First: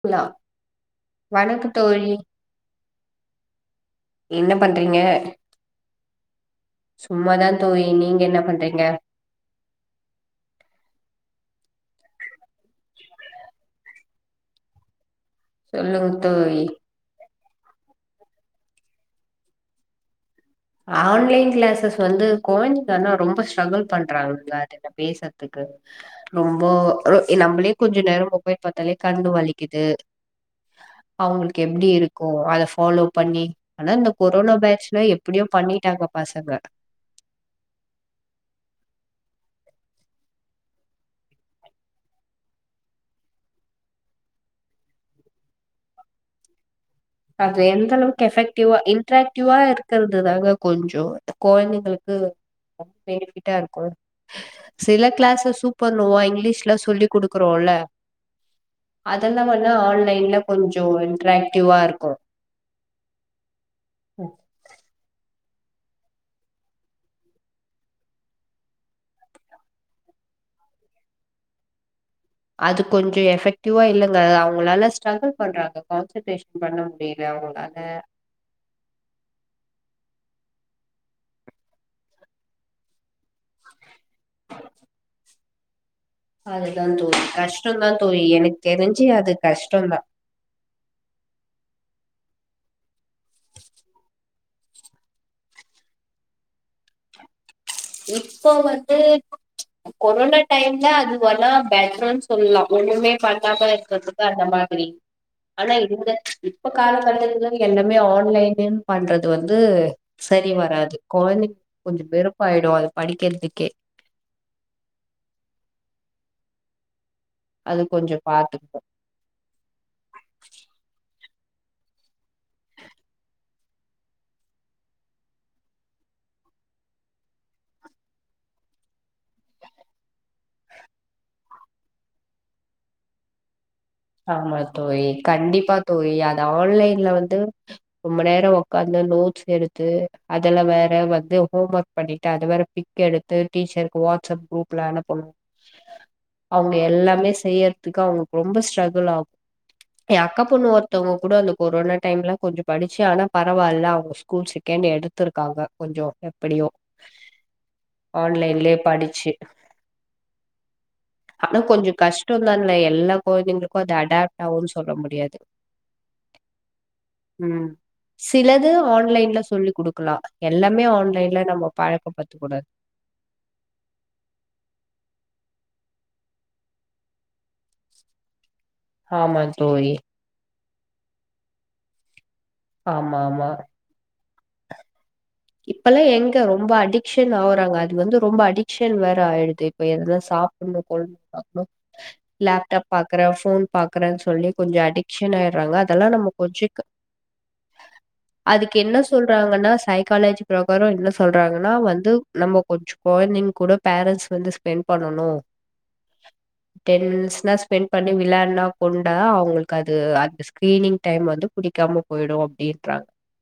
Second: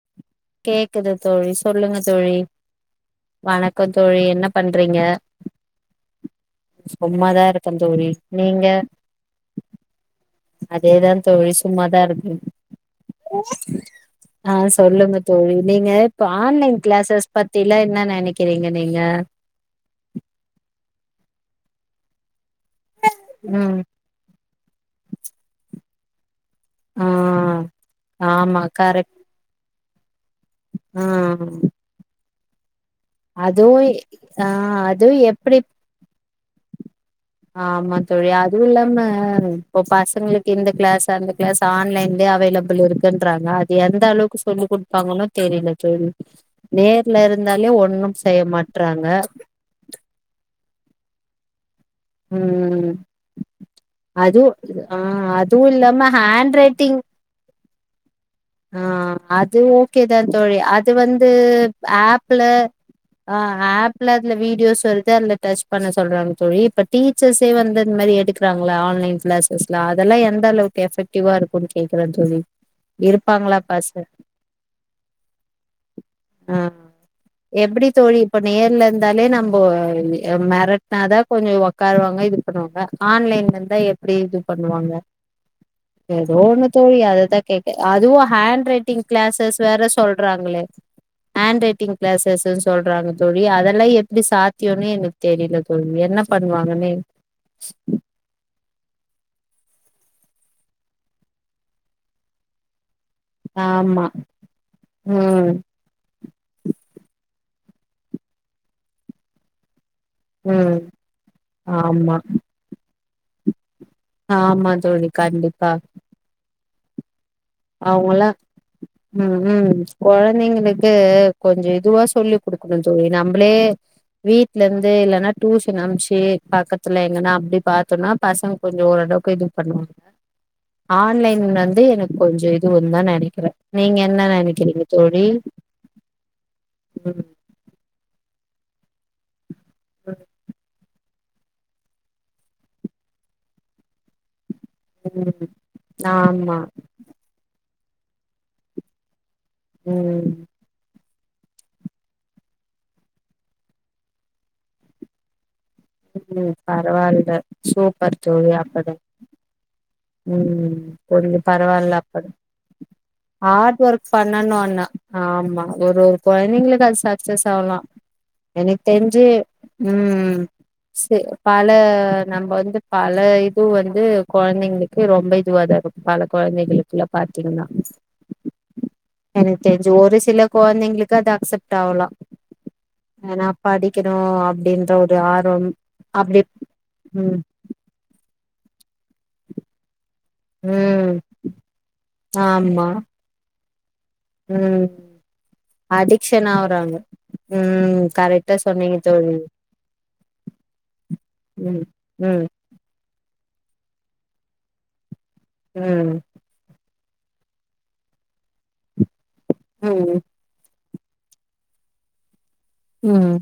புலா கேக்குது தோழி சொல்லுங்க தோழி வணக்க தோழி என்ன பண்றீங்க சும்மாதா இருக்க தோழி நீங்க அதேதா தோழி சும்மாதா இருக்கு ஆ சொல்லுங்க தோழி நீங்க சொல்லுங்க இப்ப தோழி ஆன்லைன் க்ளாஸஸ் பத்திலா என்ன நெனைக்கிறீங்க நீங்க ஆன்லைன் க்ளாஸஸ் வந்து கொழந்தைங்க ஆனா ரொம்ப ம் ஸ்ட்ரகுல் பண் றாங்கங்க அது என்ன பேசுறதுக்கு ரொம்பொ ஆ எ நம்மளே கொஞ்ச நேரோ மொபைல் ஆமா பாத்தாலே கரெக்ட் கண்ணு வலிக்குது ஆ அவங்களுக்கு எப்டி இருக்கு அத ஃபாலோ பண்ணி அதுவு ஆனா இந்த ஆ கொரோனா பேஜ்ல அதுவு எப் எப்டி பண்ணிட்டாங்க பசங்க ஆமா தோழி அதுவு இல்லாம இப்ப பசங்களுக்கு இந்த க்ளாஸ் அந்த க்ளாஸ் ஆன்லைன்லயே அவைலபிள் இருக்குன்றாங்க அது எந்த அளவுக்கு சொல்லி குடுப்பாங்கன்னு தெரியல தோழி நேர்ல அது இருந்தாலே எந்த ஒண்ணு செய்ய மாட்றாங்க இருக்குறதுதாங்க கொஞ்சோ கொழந்தைங்களுக் கு ம் பெனிபிட்டா இருக்கு அதுவு ஆ சில க்ளாஸ் அதுவு சூப்பர் இல்லாம நோவா ஹேண்ட் இங்கிலீஷ்லா ரைட்டிங் சொல்லி குடு க்றோல ஆ அது ஓகே தா ஆன்லைன்ல தோழி கொஞ்சோ அது வந்து இன்ட்ராக்டிவா இருக்கு ஆப்பல அ ஆப்பல அதுல வீடியோஸ் வருது அல டச் பண்ண சொல்றாங்க தோழி இப்ப டீச்சர்ஸே வந்து இந்த மாரி எடுக்கிறாங்களா ஆன்லைன் க்ளாஸ்ளா அதெல்லா எந்தளவுக் எஃபக்டிவா இருக்கும்ன் கேக்குறே தோழி அது கொஞ்ச இருப்பாங்களா எஃபெக்டிவா பச இல்லைங்க அவங்களால ஸ்ட்ரகுள் பண்றாங்க ஆ கான்சன்ட்ரேஷன் பண்ண முடியல அவங்களால எப்டி தோழி இப்ப நேர்ல இருந்தாலே நம்ம மெரட்னாதா கொஞ்சோ உக்காருவாங்க இது பண்ணுவாங்க ஆன்லைன்ல இருந்தா எப்படி இது பண்ணுவாங்க [inaudible] ஏதோ ஒன்னு அதுதா தோழி அதைதா கேக்க கஷ்டந்தா அதுவு தோழி எனக்கு ஹேண்ட் ரைட்டிங் தெரிஞ்சு அது க்ளாஸஸ் வேற கஷ்டந்தா சொ ல்றாங்களே ஹேண்ட் ரைட்டிங் க்ளாஸஸ்ன் சொல்றாங்க தோழி அதெல்லா எப்டி சாத்தியனு எனக்கு தெரியல தோழி என்ன பண்ணுவாங்கன்னே இப்போ வந்து கொரோனா டைம்ல அது வலா பேக்ரோனு சொல்லலா ஒண்ணுமே பண்ணாம ஆமா இருக்கிறதுக்கு அந்த மாதிரி ம் ஆனா இந்த இப்ப காலகட்டத்துல எல்லாமே ஆன்லைனுன் பண்றது வந்து சரி ம் வராது கொழந்தைங்க கொஞ்ச ஆமா வெருப்பாயிடு அது படிக்கிறதுக்கே ஆமாந் தோழி கண்டிப்பா அது கொஞ்சோ அவங்களா பாத்துக்கணு ம் ம் குழந்தைங்களுக்கு கொஞ்ச இதுவா சொல்லி குடுக்கணு தோழி நம்மளே வீட்ல இருந்து இல்லனா டூஷன் அம்ச்சு பக்கத்துல எங்கன்னா அப்டி பாத்தோனா பசங் கொஞ்ச ஓரளவுக்கு இது பண்ணுவாங் ஆன்லைன் வந்து எனக் கொஞ்ச இதுவுந்தா நெனைக்கிறே நீங்க என்ன ஆமா நெனைக்கிறீங்க தோழி கண்டிப்பா தோழி அது ஆன்லைன்ல ம் வந்து ரொம்ப நேரோ ஒக்காந்து நோட்ஸ் எடுத்து அதல்ல வேற வந்து ஹோம் ஒர்க் பண்ணிட்டு அத வேற பிக் எடுத்து டீச்சருக்கு வாட்ஸப் குரூப் புல அனுப்பனு ம் ஆமா அவுங்க எல்லாமே செய்யற்துக்கு அவுங்க ரொம்ப ஸ்ட்ரகுள் ஆகு ஏ ம் அக்கா பொண்ணு ஒர் த்தவ்ங்க கூட அந்த கொரோனா டைம்லா கொஞ்சோ படிச்சு ஆனா பரவால்லா அவுங்க ஸ்கூல் செகண்ட் எடுத்திருக்காங்க கொஞ்சோ ம் ம் எப்படியோ பரவால்ல சூப்பர் தோழி ஆன்லைன்லயே அப்படி படிச்சு ம் ம் புரியுத் ஆனா கொஞ்சோ பரவால்ல அப்பட் கஷ்டோந்தான்ல எல்லா ஆ கொழந்தைங்களுக்கு ட் அது ஒர்க் அடாப்ட் பண்ணணு ஆகுன்னு ஆனா சொல்ல முடியாது ஆமா ஒரு ஒரு கொழந்தைங்ளுக்கு அது சக்சஸ் ம் ஆவலா சிலது எனக் தெரிஞ்சு ஆன்லைன்ல சொல்லி குடுக்கலா ம் எல்லாமே ச ஆன்லைன்ல நம்ம பல பழக்கப்படுத்த நம்ப கூடாது வந்து பல இது வந்து கொழந்திங்ளுக்கு ரொம்ப இதுவதா இருக்கு பல கொழந்தைகளுக்கிலா பாத்தீங்ன்னா ஆமா எனக் தெர்ஞ்சி தோழி ஒரு சில கொழந்திங்ளுக்கு அது அக்சப்ட் ஆவலா ஆமா ஏனா ஆமா படிக்கணு அப்டின்ற ஒரு ஆர்வ இப்பெல்லா எங்க ரொம்ப அடிக்ஷன் ஆவுறாங்க அது வந்து ரொம்ப அடிக் ஷன் வேர ஆயிடுது இப்ப எதனா சாப்புட்ணு ம் கொல்னோனா லேப்டாப் ஆமா பாக்குற ஃபோன் பாக்குறே சொல்லி கொஞ்ச ம் அடிக்ஷன் ஆயட்றாங்க அதெல்லா நம்ம அடிக்ஷன் கொஞ்சக் க ஆவுறாங்க ம் கரெக்டா அதுக்கு என்ன சொன்னீங்க தோழி சொல்றாங்கன்னா சை காலேஜி ப்ரகாரோ என்ன சொல்றாங்கன்னா ம் வந்து ம் நம்போ கொஞ்சு கொழந்திங்கூட பேரண்ஸ் வந்து ஸ்பெண் பண்ணனு ம் டென்ஸ்னா ஸ்பெண் பண்ணி விளாட்னா கொண்டா அவுங்களுக் கு அது ம் அந்த ஸ்கிரீனிங் டைம் வந்து புடிக்காம போயிடு அப்டின்றா ம்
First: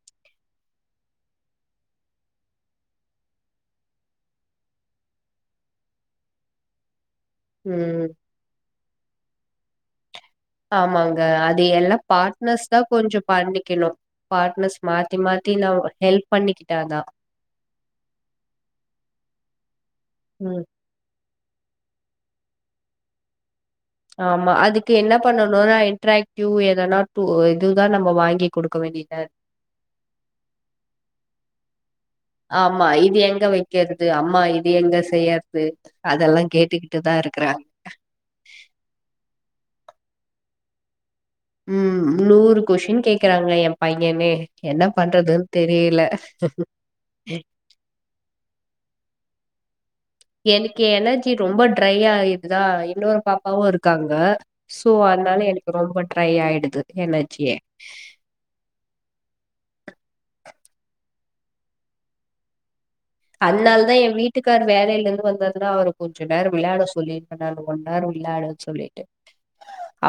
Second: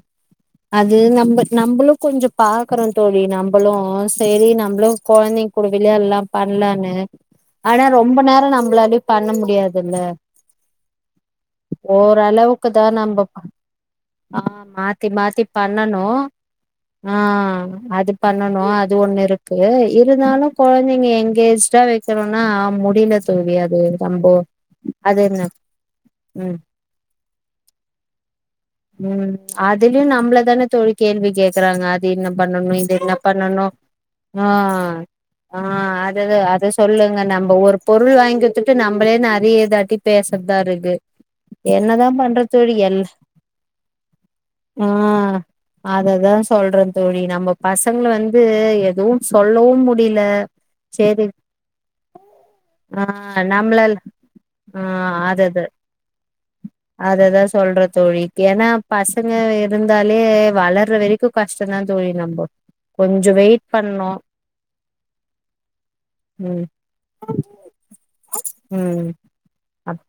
அது நம் நம்பளு கொஞ்சோ பாக்குறோ தோழி நம்பளு செரி நம்ப்ளு கொழந்தைங் கூட விளையாலா பண்ணலானு ஆனா ம் ரொம்ப நேரோ நம்பளாலயு பண்ண முடியாதுல்ல ஆமாங்க அது எல்லா ஓரளவுக்கு பாட்னர்ஸ்தா தா கொஞ்சோ நம்ப பண்ணிக்கிணு ஆ மாத்தி மாத்தி பண்ணணு ஹெல்ப் பண்ணிக்கிட்டாதா ஆ அது பண்ணணு அது ஒண்ணு இருக்கு இருந்தாலு ம் கொழ ந்திங்க எங்கேஜ்டா வெக்கனுனா முடில தோழி அது நம்போ ஆமா அதுக்கு என்ன பண்ணணுனா இன்ட்ராக்டிவ் ம் எதனா டூ இதுதா நம்ம வாங்கி குடுக்க வேண்டியதா ம் இரு அதுலியு நம்ப்ள தான தோழி கேள்வி கேக்குறாங்க இது என்ன பண்ணணு ஆமா இது என்ன எங்க பண்ணணு வைக்கிறது அம்மா ஆ இது எங்க ஆ செய்யறது அததா அதெல்லா அது கேட்டுக்கிட்டுதா சொல்லுங்க நம்ப இருக்கறாங்க ஒரு பொருள் வாங்கி குத்துட்டு நம்பளே நெறைய இதாட்டி பேசற்தாருக்கு என்னதா பண்றத் தோழி எல் க்கிறாங்க எ பையன்னே என்ன ஆ பண்றதுன் தெரியகல அததா சொல்றே தோழி நம்ப பசங்ள வந்து எதுவு சொல்லவு மு எனக்கு எனர்ஜி ரொம்ப ட்ரை ஆயிடுதா ஆ இன்னொர் பாப்பாவு நம்மளால் இருக்காங்க ஆ சோ அதனால அதது எனக்கு ரொம்ப ட்ரை ஆயிடுது எனர்ஜியே ஏனா பசங்க இருந்தாலே வளர்ற வெரிக்கு கஷ்டந்தா தோழி நம்போ கொஞ்சோ வெயிட் அன்னால தா பண்ணு என் வீட்டுக்கார் வேலையில இருந்து வந்த உட்னே அவர கொஞ்ச நேரோ ம் விளாட சொ லேட் பண்ணாலு கொண்நேரம் விளாட சொல்லிட்டு ம்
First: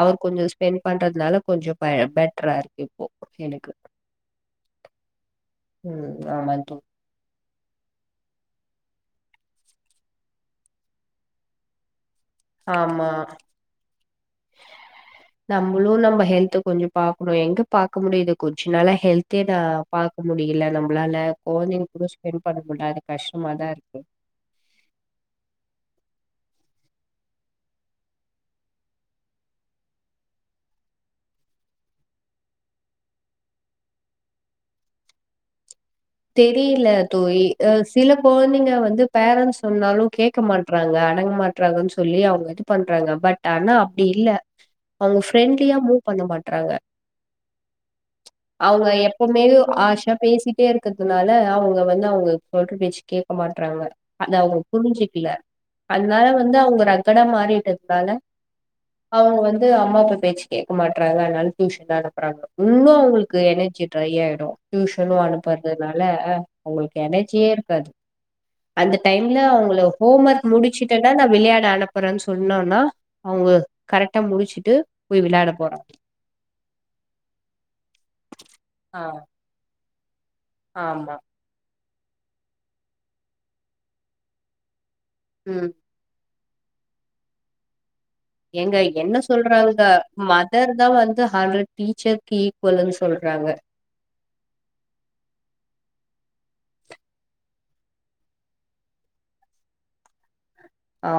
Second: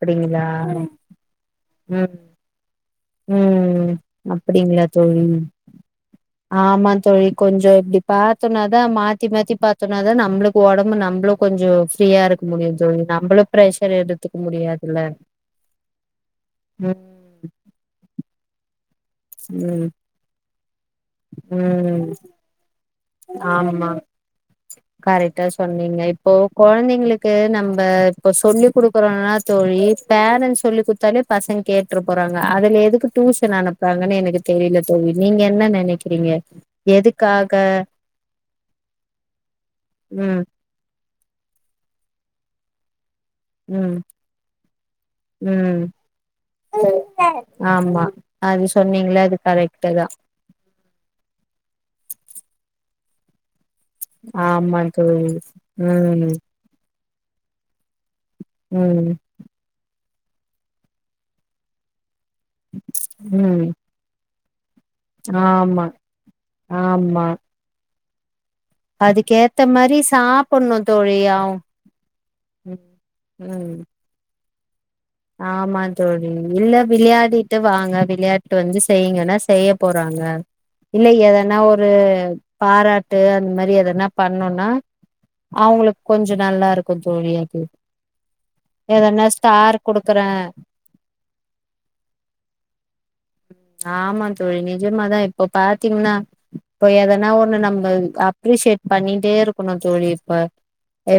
அவர் கொஞ்சோ ஸ்பெண்ட் பண்றதுனால கொஞ்சோ பெ பெட்ரா இருக்கு இப்போ டு எனக்கு அப்படிங்களா தோழி ஆமா தோழி கொஞ்சோ இப்டி பாத்தம்னாதா மாத்தி மாத்தி பாத்தம்ன்னா தா நம்மளுக்கு உடம்பு நம்மளு கொஞ்சோ ஃப்ரீயா இருக் முடியு தோழி ஆமா நம்மளும் பிரஷர் எடுத்துக்க முடியாதுல்ல உம் உன்ன எங்க பாக்க முடியுது கொஞ்ச நாளா ஹெல்தே நா ம் பாக்க முடியல உங்களால குழந்தைங்க ம் கூட ஸ்பெண்ட் பண்ண முட்ல ஆமா கரெட்டா சொன்னீங்க இப்போ கொழந்தங்குளுக்கு நம்ப இப்ப சொல்லி குடுக்கறன்னா தோழி பேரன்ஸ் சொல்லி் குத்தாலே பசங்க கேட்ற போறாங்க அதுல எதுக்கு டியூஷன் அனுப்பறாங்கன்னு எனக்கு தெரில தோழி நீங்க என்ன நெனைக் தெரியில தோழி சில கொழந்தங்க வந்து பேரண்ஸ் சொன்னாலு கேக்க ம் மாட் டன்றாங்க அடங்க மாட்டன்றாங்கன்னு சொல்லி அவுங்க இது பண்றாங்க பட் ஆனா ம் அப்டி இல்ல அவுங்க ஃப்ரெண்ட்லியா ம் மூவ் பண்ண மாட்றாங்க ஆமா அது அவுங்க சொன்னீங்கள அது எப்பவுமே கரெக்ட்டு தா ஹார்ஷா பேசிட்டே இருக்கறதுனால அவுங்க வந்து அவுங்க சொல்ற பேச்சக் கேக் மாட்றாங்க அத அவுங்க ஆமா புரிஞ்சிக்ல தோழி அதனால ம் வந்து அவுங்க ரக் இடம் மாறிட்டதுனால ம் இப்ப வந்து அம்மா அப்பா பேச்சு கேக்க மாட்றாங்க அதனால டியூஷன் அனுப்றாங்க இன்னும் அவுங்ளுக்கு ம் எனர்ஜி ட்ரை ஆயிடும் டியூஷனு ஆமா அனுப்பறதுனால அவுங்குளுக்கு ஆமா எனர்ஜியே இருக்காது அந்த டைம்ல அதுக்கேத்த அவுங்கள மாரி ஹோம் ஒர்க் சாப்புட்ணு முடிச்சிட்டன்னா தோழி நா அவ் விளையாட அனுப்பறன்னு ம் சொன்னானா அவுங்க ம் கரெக்ட் டா முடிச்சுட்டு போய் விளையாட ஆமா போறாங்க தோழி இல்ல விளையாடிட்டு வாங்க விளையாட்டு வந்து ஆ செய்கங்ன்னா செய்ய போறாங்க இல்ல ஆமா எத நா ஒரு பாராட்டு அந்த மாறி எதனா பண்ணோன்னா ம் அவுங்ளுக் கொஞ்சோ நல்லா இருக்கும் தோழி அது ஏங்க என்ன எதனா சொல்றாங்க ஸ்டார் குடுக்குற அ மதர் தா வந்து ஹண்ட்ரட் டீச்சர்கு ஈக்குவல்ன்னு சொல்றாங்க ஆமா தோழி நிஜமாதா இப்போ பாத்தீங்ன்னா இப்ப எதனா ஒண்ணு நம்ம அப்ரிசியேட் பண்ணிட்டே இருக்கணு தோழி இப்ப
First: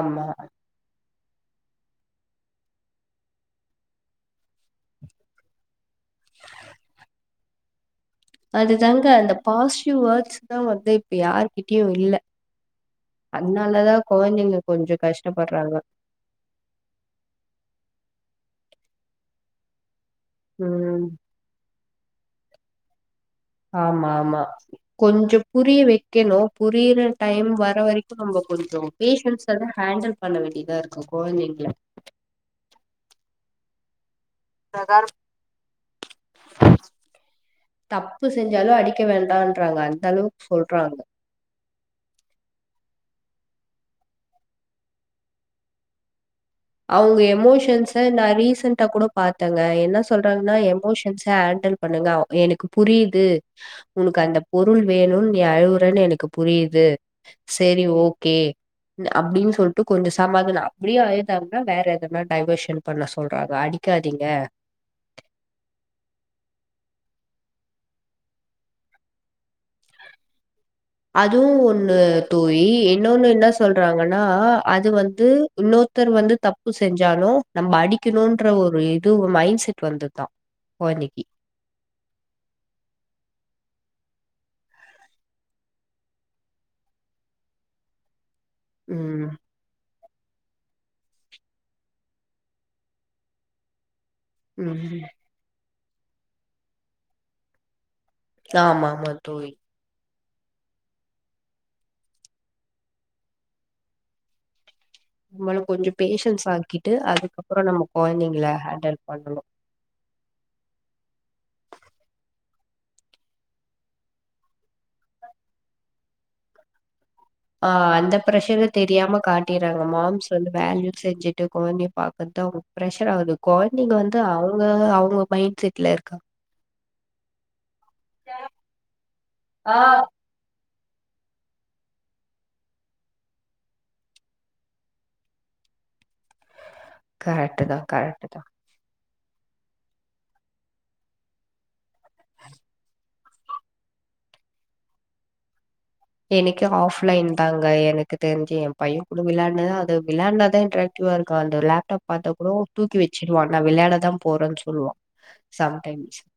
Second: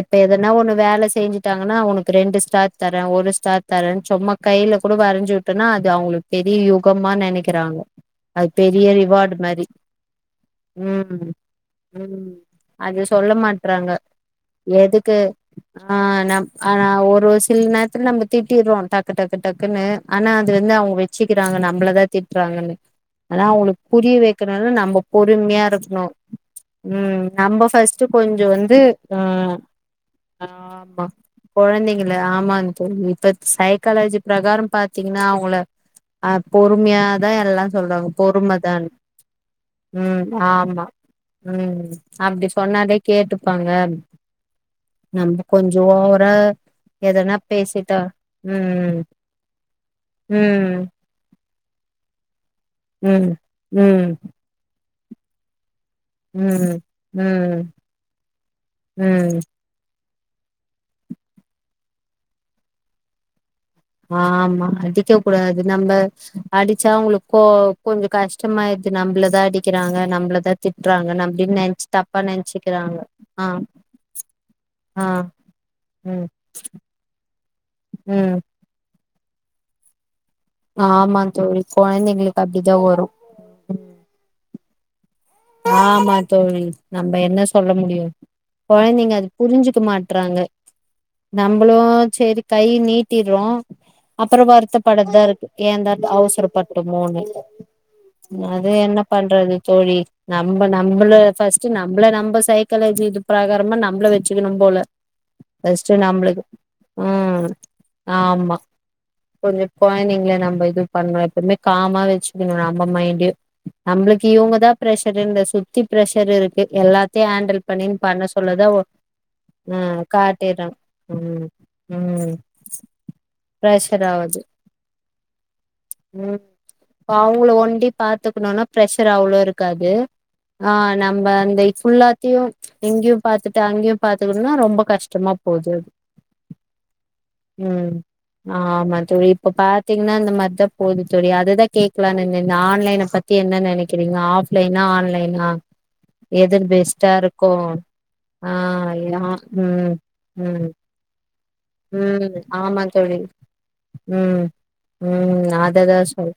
இப்ப எதனா ஒண்ணு வேலை செஞ்சுட்டாங்கன்னா உனக்கு ரெண்டு ஸ்டார் தரே ஒரு ஸ்டார் தரேனு சும்மா கையில கூட வரைஞ்சு வுட்டோனா அது அவங்களுக்கு பெரிய யுகமா நினைக்கறாங்க அது பெரிய அதுதாங்க அந்த ரிவாடு மாறி பாசிட்டிவ் வேர்ட்ஸ் தான் வந்து இப்ப ம் யார்கிட்டயும் இல்ல ம் அத சொல்ல மாட்றாங்க அதனாலதான் குழந்தைங்க கொஞ்சம் எதுக்கு கஷ்டப்படுறாங்க ஆ நம் ஆனா ஒரு சில நேரத்துல நம்ப திட்டிர்றோ டக்கு டக்கு டக்குனு ஆனா அது வந்து அவுங்க ம் வச்சுக்கிறாங்க நம்மளதா திட்றாங்கன்னு ஆனா அவுங்குளுக்கு ஆமா புரிய ஆமா வக்கினுல நம்ப கொஞ்சம் பொறுமையா புரிய இருக்கணு வைக்கணும் புரியிற ம் டைம் நம்ப வர ஃபர்ஸ்ட்டு வரைக்கும் நம்ம கொஞ்சோ வந்து கொஞ்சம் ஆ பேஷன்ஸா தான் ஹேண்டில் பண்ண வேண்டியதா இருக்கு ஆமா குழந்தைங்கள கொழந்தங்க ஏ ஆமா அந்த பொண்ணு இப்ப சைக்காலஜி பிரகாரம் பாத்தீங்னா அவுகள அப் பொறுமையாதா எல்லா சொல்றாங்க தப்பு செஞ்சாலும் பொறுமைதான்னு அடிக்க வேண்டான்றாங்க அந்த ம் அளவுக்கு ஆமா சொல்றாங்க ம் அப்டி சொன்னாதே கேட்டுப்பாங்க நம்ப கொஞ்சோ ஓவரா அவுங்க எதனா எமோஷன்ஸ பேசிட்டா நா ரீசண்டா ம் கூட பாத்தங்க என்ன சொல்றாங்கன்னா ம் எமோஷன்ஸ ஹேண்டில் பண்ணுங்க எனக்கு புரியிது ம் ம் உனக்கு அந்த பொருள் வேணுனு நீ அழுவுறனு எனக் கு ம் புரியிது ம் ம் சேரி ஓகே ம் அப்டின் சொல் டு கொஞ்சோ சமாதான அப்டியே அழுதாங்கனா வேற எதனா டைவர்ஷன் பண்ண சொல்றாங்க அடி ஆமா அடிக்கக் கூடாது நம்ப அடிச்சா அவுங்களுக் கொ கொஞ்சோ கஷ்டமாயிது நம்மளதா அடிக் க்கிறாங்க நம்பளதா திட்றாங்க அப்டின் அதுவும் நெனச்சி ஒண்ணு தப்பா தோழி. நெனச்க்கிறாங்க இன்னொன்னு ஆ என்ன சொல்றாங்கன்னா, அது ஆ வந்து இன்னோர்த்தர் ம் வந்து தப்பு செஞ்சா சாலு நம்ப ம் அடிக்கணுன்ற ஒரு இது மைண்ட் செட் வந்துதா ஆமாங் தோழி கொழந்தைங்களுக் அப்டிதா வரு ஆமா தோழி நம்ப என்ன சொல்ல முடியு கொழந்தைங்க அத ம். புரிஞ்சுக்க மாட்றாங்க நம்பளு சரி கை நீட்டிர்றோ அப்றோ வருத்தப்பட ம். தா இருக்கு ஏந்தா அவசரப்பட்டமோனு அது என்ன பண்றது தோழி நம்ப நம்பள ஃபஸ்ட்டு நம்பள நம்ப சைக்காலஜி இது பிராகாரமா நம்மள வச்சிக்கணு போல நம்மளு கொஞ்சோ ஃபர்ஸ்ட் நம்மளுக்கு பேஷன்ஸ் ஆக்கிட்டு ம் அதுக்கப்றோ நம்ம கொழந்தைங்கள ஆமா ஹாண்டல் பண்ணணு கொஞ்சோ கொழந்தைங்கள நம்ப இது பண்ணனு எப்பமே காமா வச்சுக்கணு நம்ப மைண்டயு நம்மளுக்கு இவுங்கதா ப்ரெஷர் இந்த சுத்தி ப்ரெஷர் இருக்கு எல்லா ஆ அந்த பிரஷர் தெரியாம காட்டிறாங்க ம் மாம்ஸ் வந்து காட்டிறாங்க வேலயூ ம் செஞ்சுட்டு கொழந்தைய ம் பாக்குறதுதா அவுங்க ப்ரெஷரா ஆகுது கொழந்தைங்க பிரஷர் வந்து ஆவுது அவுங்க அவுங்க மைண்ட் செட்ல இருக்கா ப்ப அவுங்கள ஒண்டி பாத்துக்கணுனா பிரெஷர் அவ்ளோ ஆ இருக்காது ஆ நம்ப அந்த ஃபுல்லாத்தையு இங்கயு பாத்துட்டு அங்கயு பாத்துக்கணும்னா ரொம்ப கஷ்டமா போகுது கரெக்ட் தா கரெக்ட் தா ஆமா தோழி இப்ப பாத்தீங்கன்னா இந்த மாரிதா போது தோழி அதுதா கேக்கலானு இருந்தே இந்த ஆன்லைனை பத் த்தி என்ன நெனைக்கிறீங்க ஆஃப்லைனா ஆன்லைனா எது எனக்கு பெஸ்ட்டா ஆஃப்லைன் இருக்கு தாங்க எனக்கு ஆ தெரிஞ்சு என் பையன் கூட ஏனா விளையாடுனதா ம் அது விளையாடுனது ம் ன்ற ட்யூவா இருக்கா அந்த லேப்டாப் பாத்தா ம் கூடோ ஆமா தூக்கி தோழி வச்சுடுவா நா விளையாடதா ம் போறேன்னு சொல்லுவா ம் அத தா சம்டைம்ஸ் சொல்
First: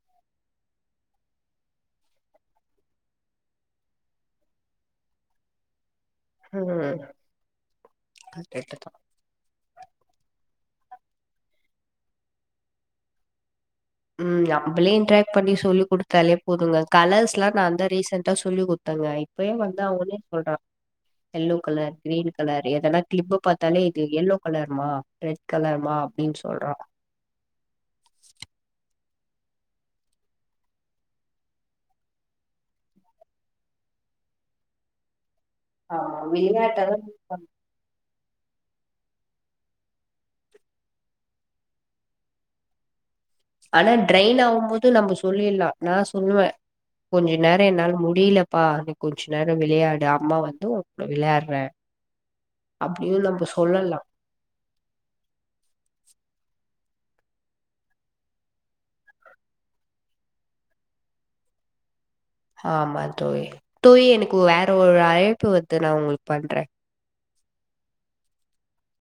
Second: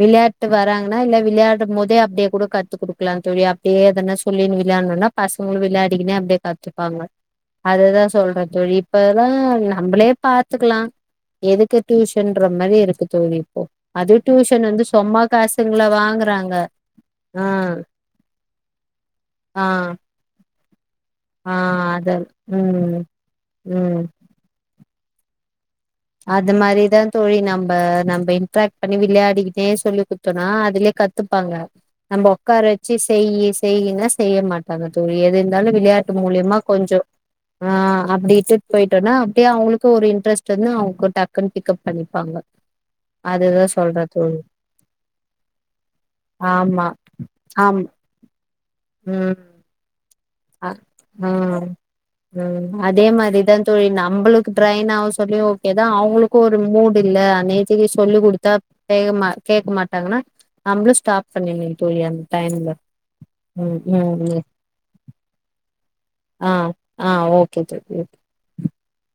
விளையாட்டு வராங்கன்னா இல்ல விளையாடும் போதே அப்டியே கூட கத்துக் குடுக்கலாம் தோழி அப் டியே எதனா சொல்லி விளையாணுனா பசங்ளு விளையாடிகுனே அப்டியே கத்துப்பாங்க ம் அதுதா சொல்றே தோழி கரெக்ட் இப்பல்லா நம்பளே பாத்துக்லா எதுக்கு டியூஷன்ற மாரி இருக்கு தோழி இப்போ அது ம் டியூஷன் வந்து நம்பளே சும்மா இன்ட்ராக்ட் பண்ணி சொல்லி காசுங்கள குடுத்தாலே வாங்குறாங்க போதுங்க ஆ கலர்ஸ்லா நாதா ரீசெண்டா சொல்லி குடுத்தங்க இப்பயு ஆ வந்தா ஓட்னே சொல்றா ஆ எல்லோ கலர் அத கிரீன் கலர் ம் எதனா கிளிப் பாத்தாலே இது ம் எல்லோ கலர் மா ரெட் கலர் மா அது மாரி தா தோழி நம்ப நம்ப இன்ட்ராக்ட் பண்ணி விளையாடிக்கிட்டே சொல்லி குத்தோனா அதுலே கத்துப்பாங்க நம்ம உக்கார வச்சு செய்யி செய்யினா செய்ய மாட் டாங்க தோழி எது இருந்தாலு விளையாட்டு ஆமா மூலியமா கொஞ்சோ விளையாட்டெல்லாம் பண்ணும். ஆ அப்டிட்ன்டு போயிட்டோனா அப்டியே அவங்களுக்கு ஒரு இன்ட்ரெஸ்ட் வந்து அவங்க டக்குன்னு பிக்கப் பண்ணிப்பாங்க அதுதா ஆனா சொல்றே தோழி ட்ரைன் ஆகும் போது நம்ம சொல்லிடலா நா சொல்லுவே ஆமா கொஞ்ச நேரம் ஆம் என்னால முடியலப்பா நீ கொஞ்ச ம் நேர விளையாடு அ அ ம் அதே அப்டின்னு நம்ம மாரிதா தோழி சொல்லலாம். நம்பளு ட்ரைன் ஆவு சொல்லி ஓகேதா அவுங்களுக்கு ஒரு மூடு இல்ல நேத்தைக்கு சொல்லி குடுத்தா வேகமா கேட்க மாட்டாங்கன்னா நம்மளும் ஸ்டாப் பண்ணிங்கனு தோழி அ ஆமா தோழி தோழி எனக்கு ம் வேற ஒரு அழைப்பு வருது நா உங்களுக் ஆ ஆ ஓகே தோழி ஓகே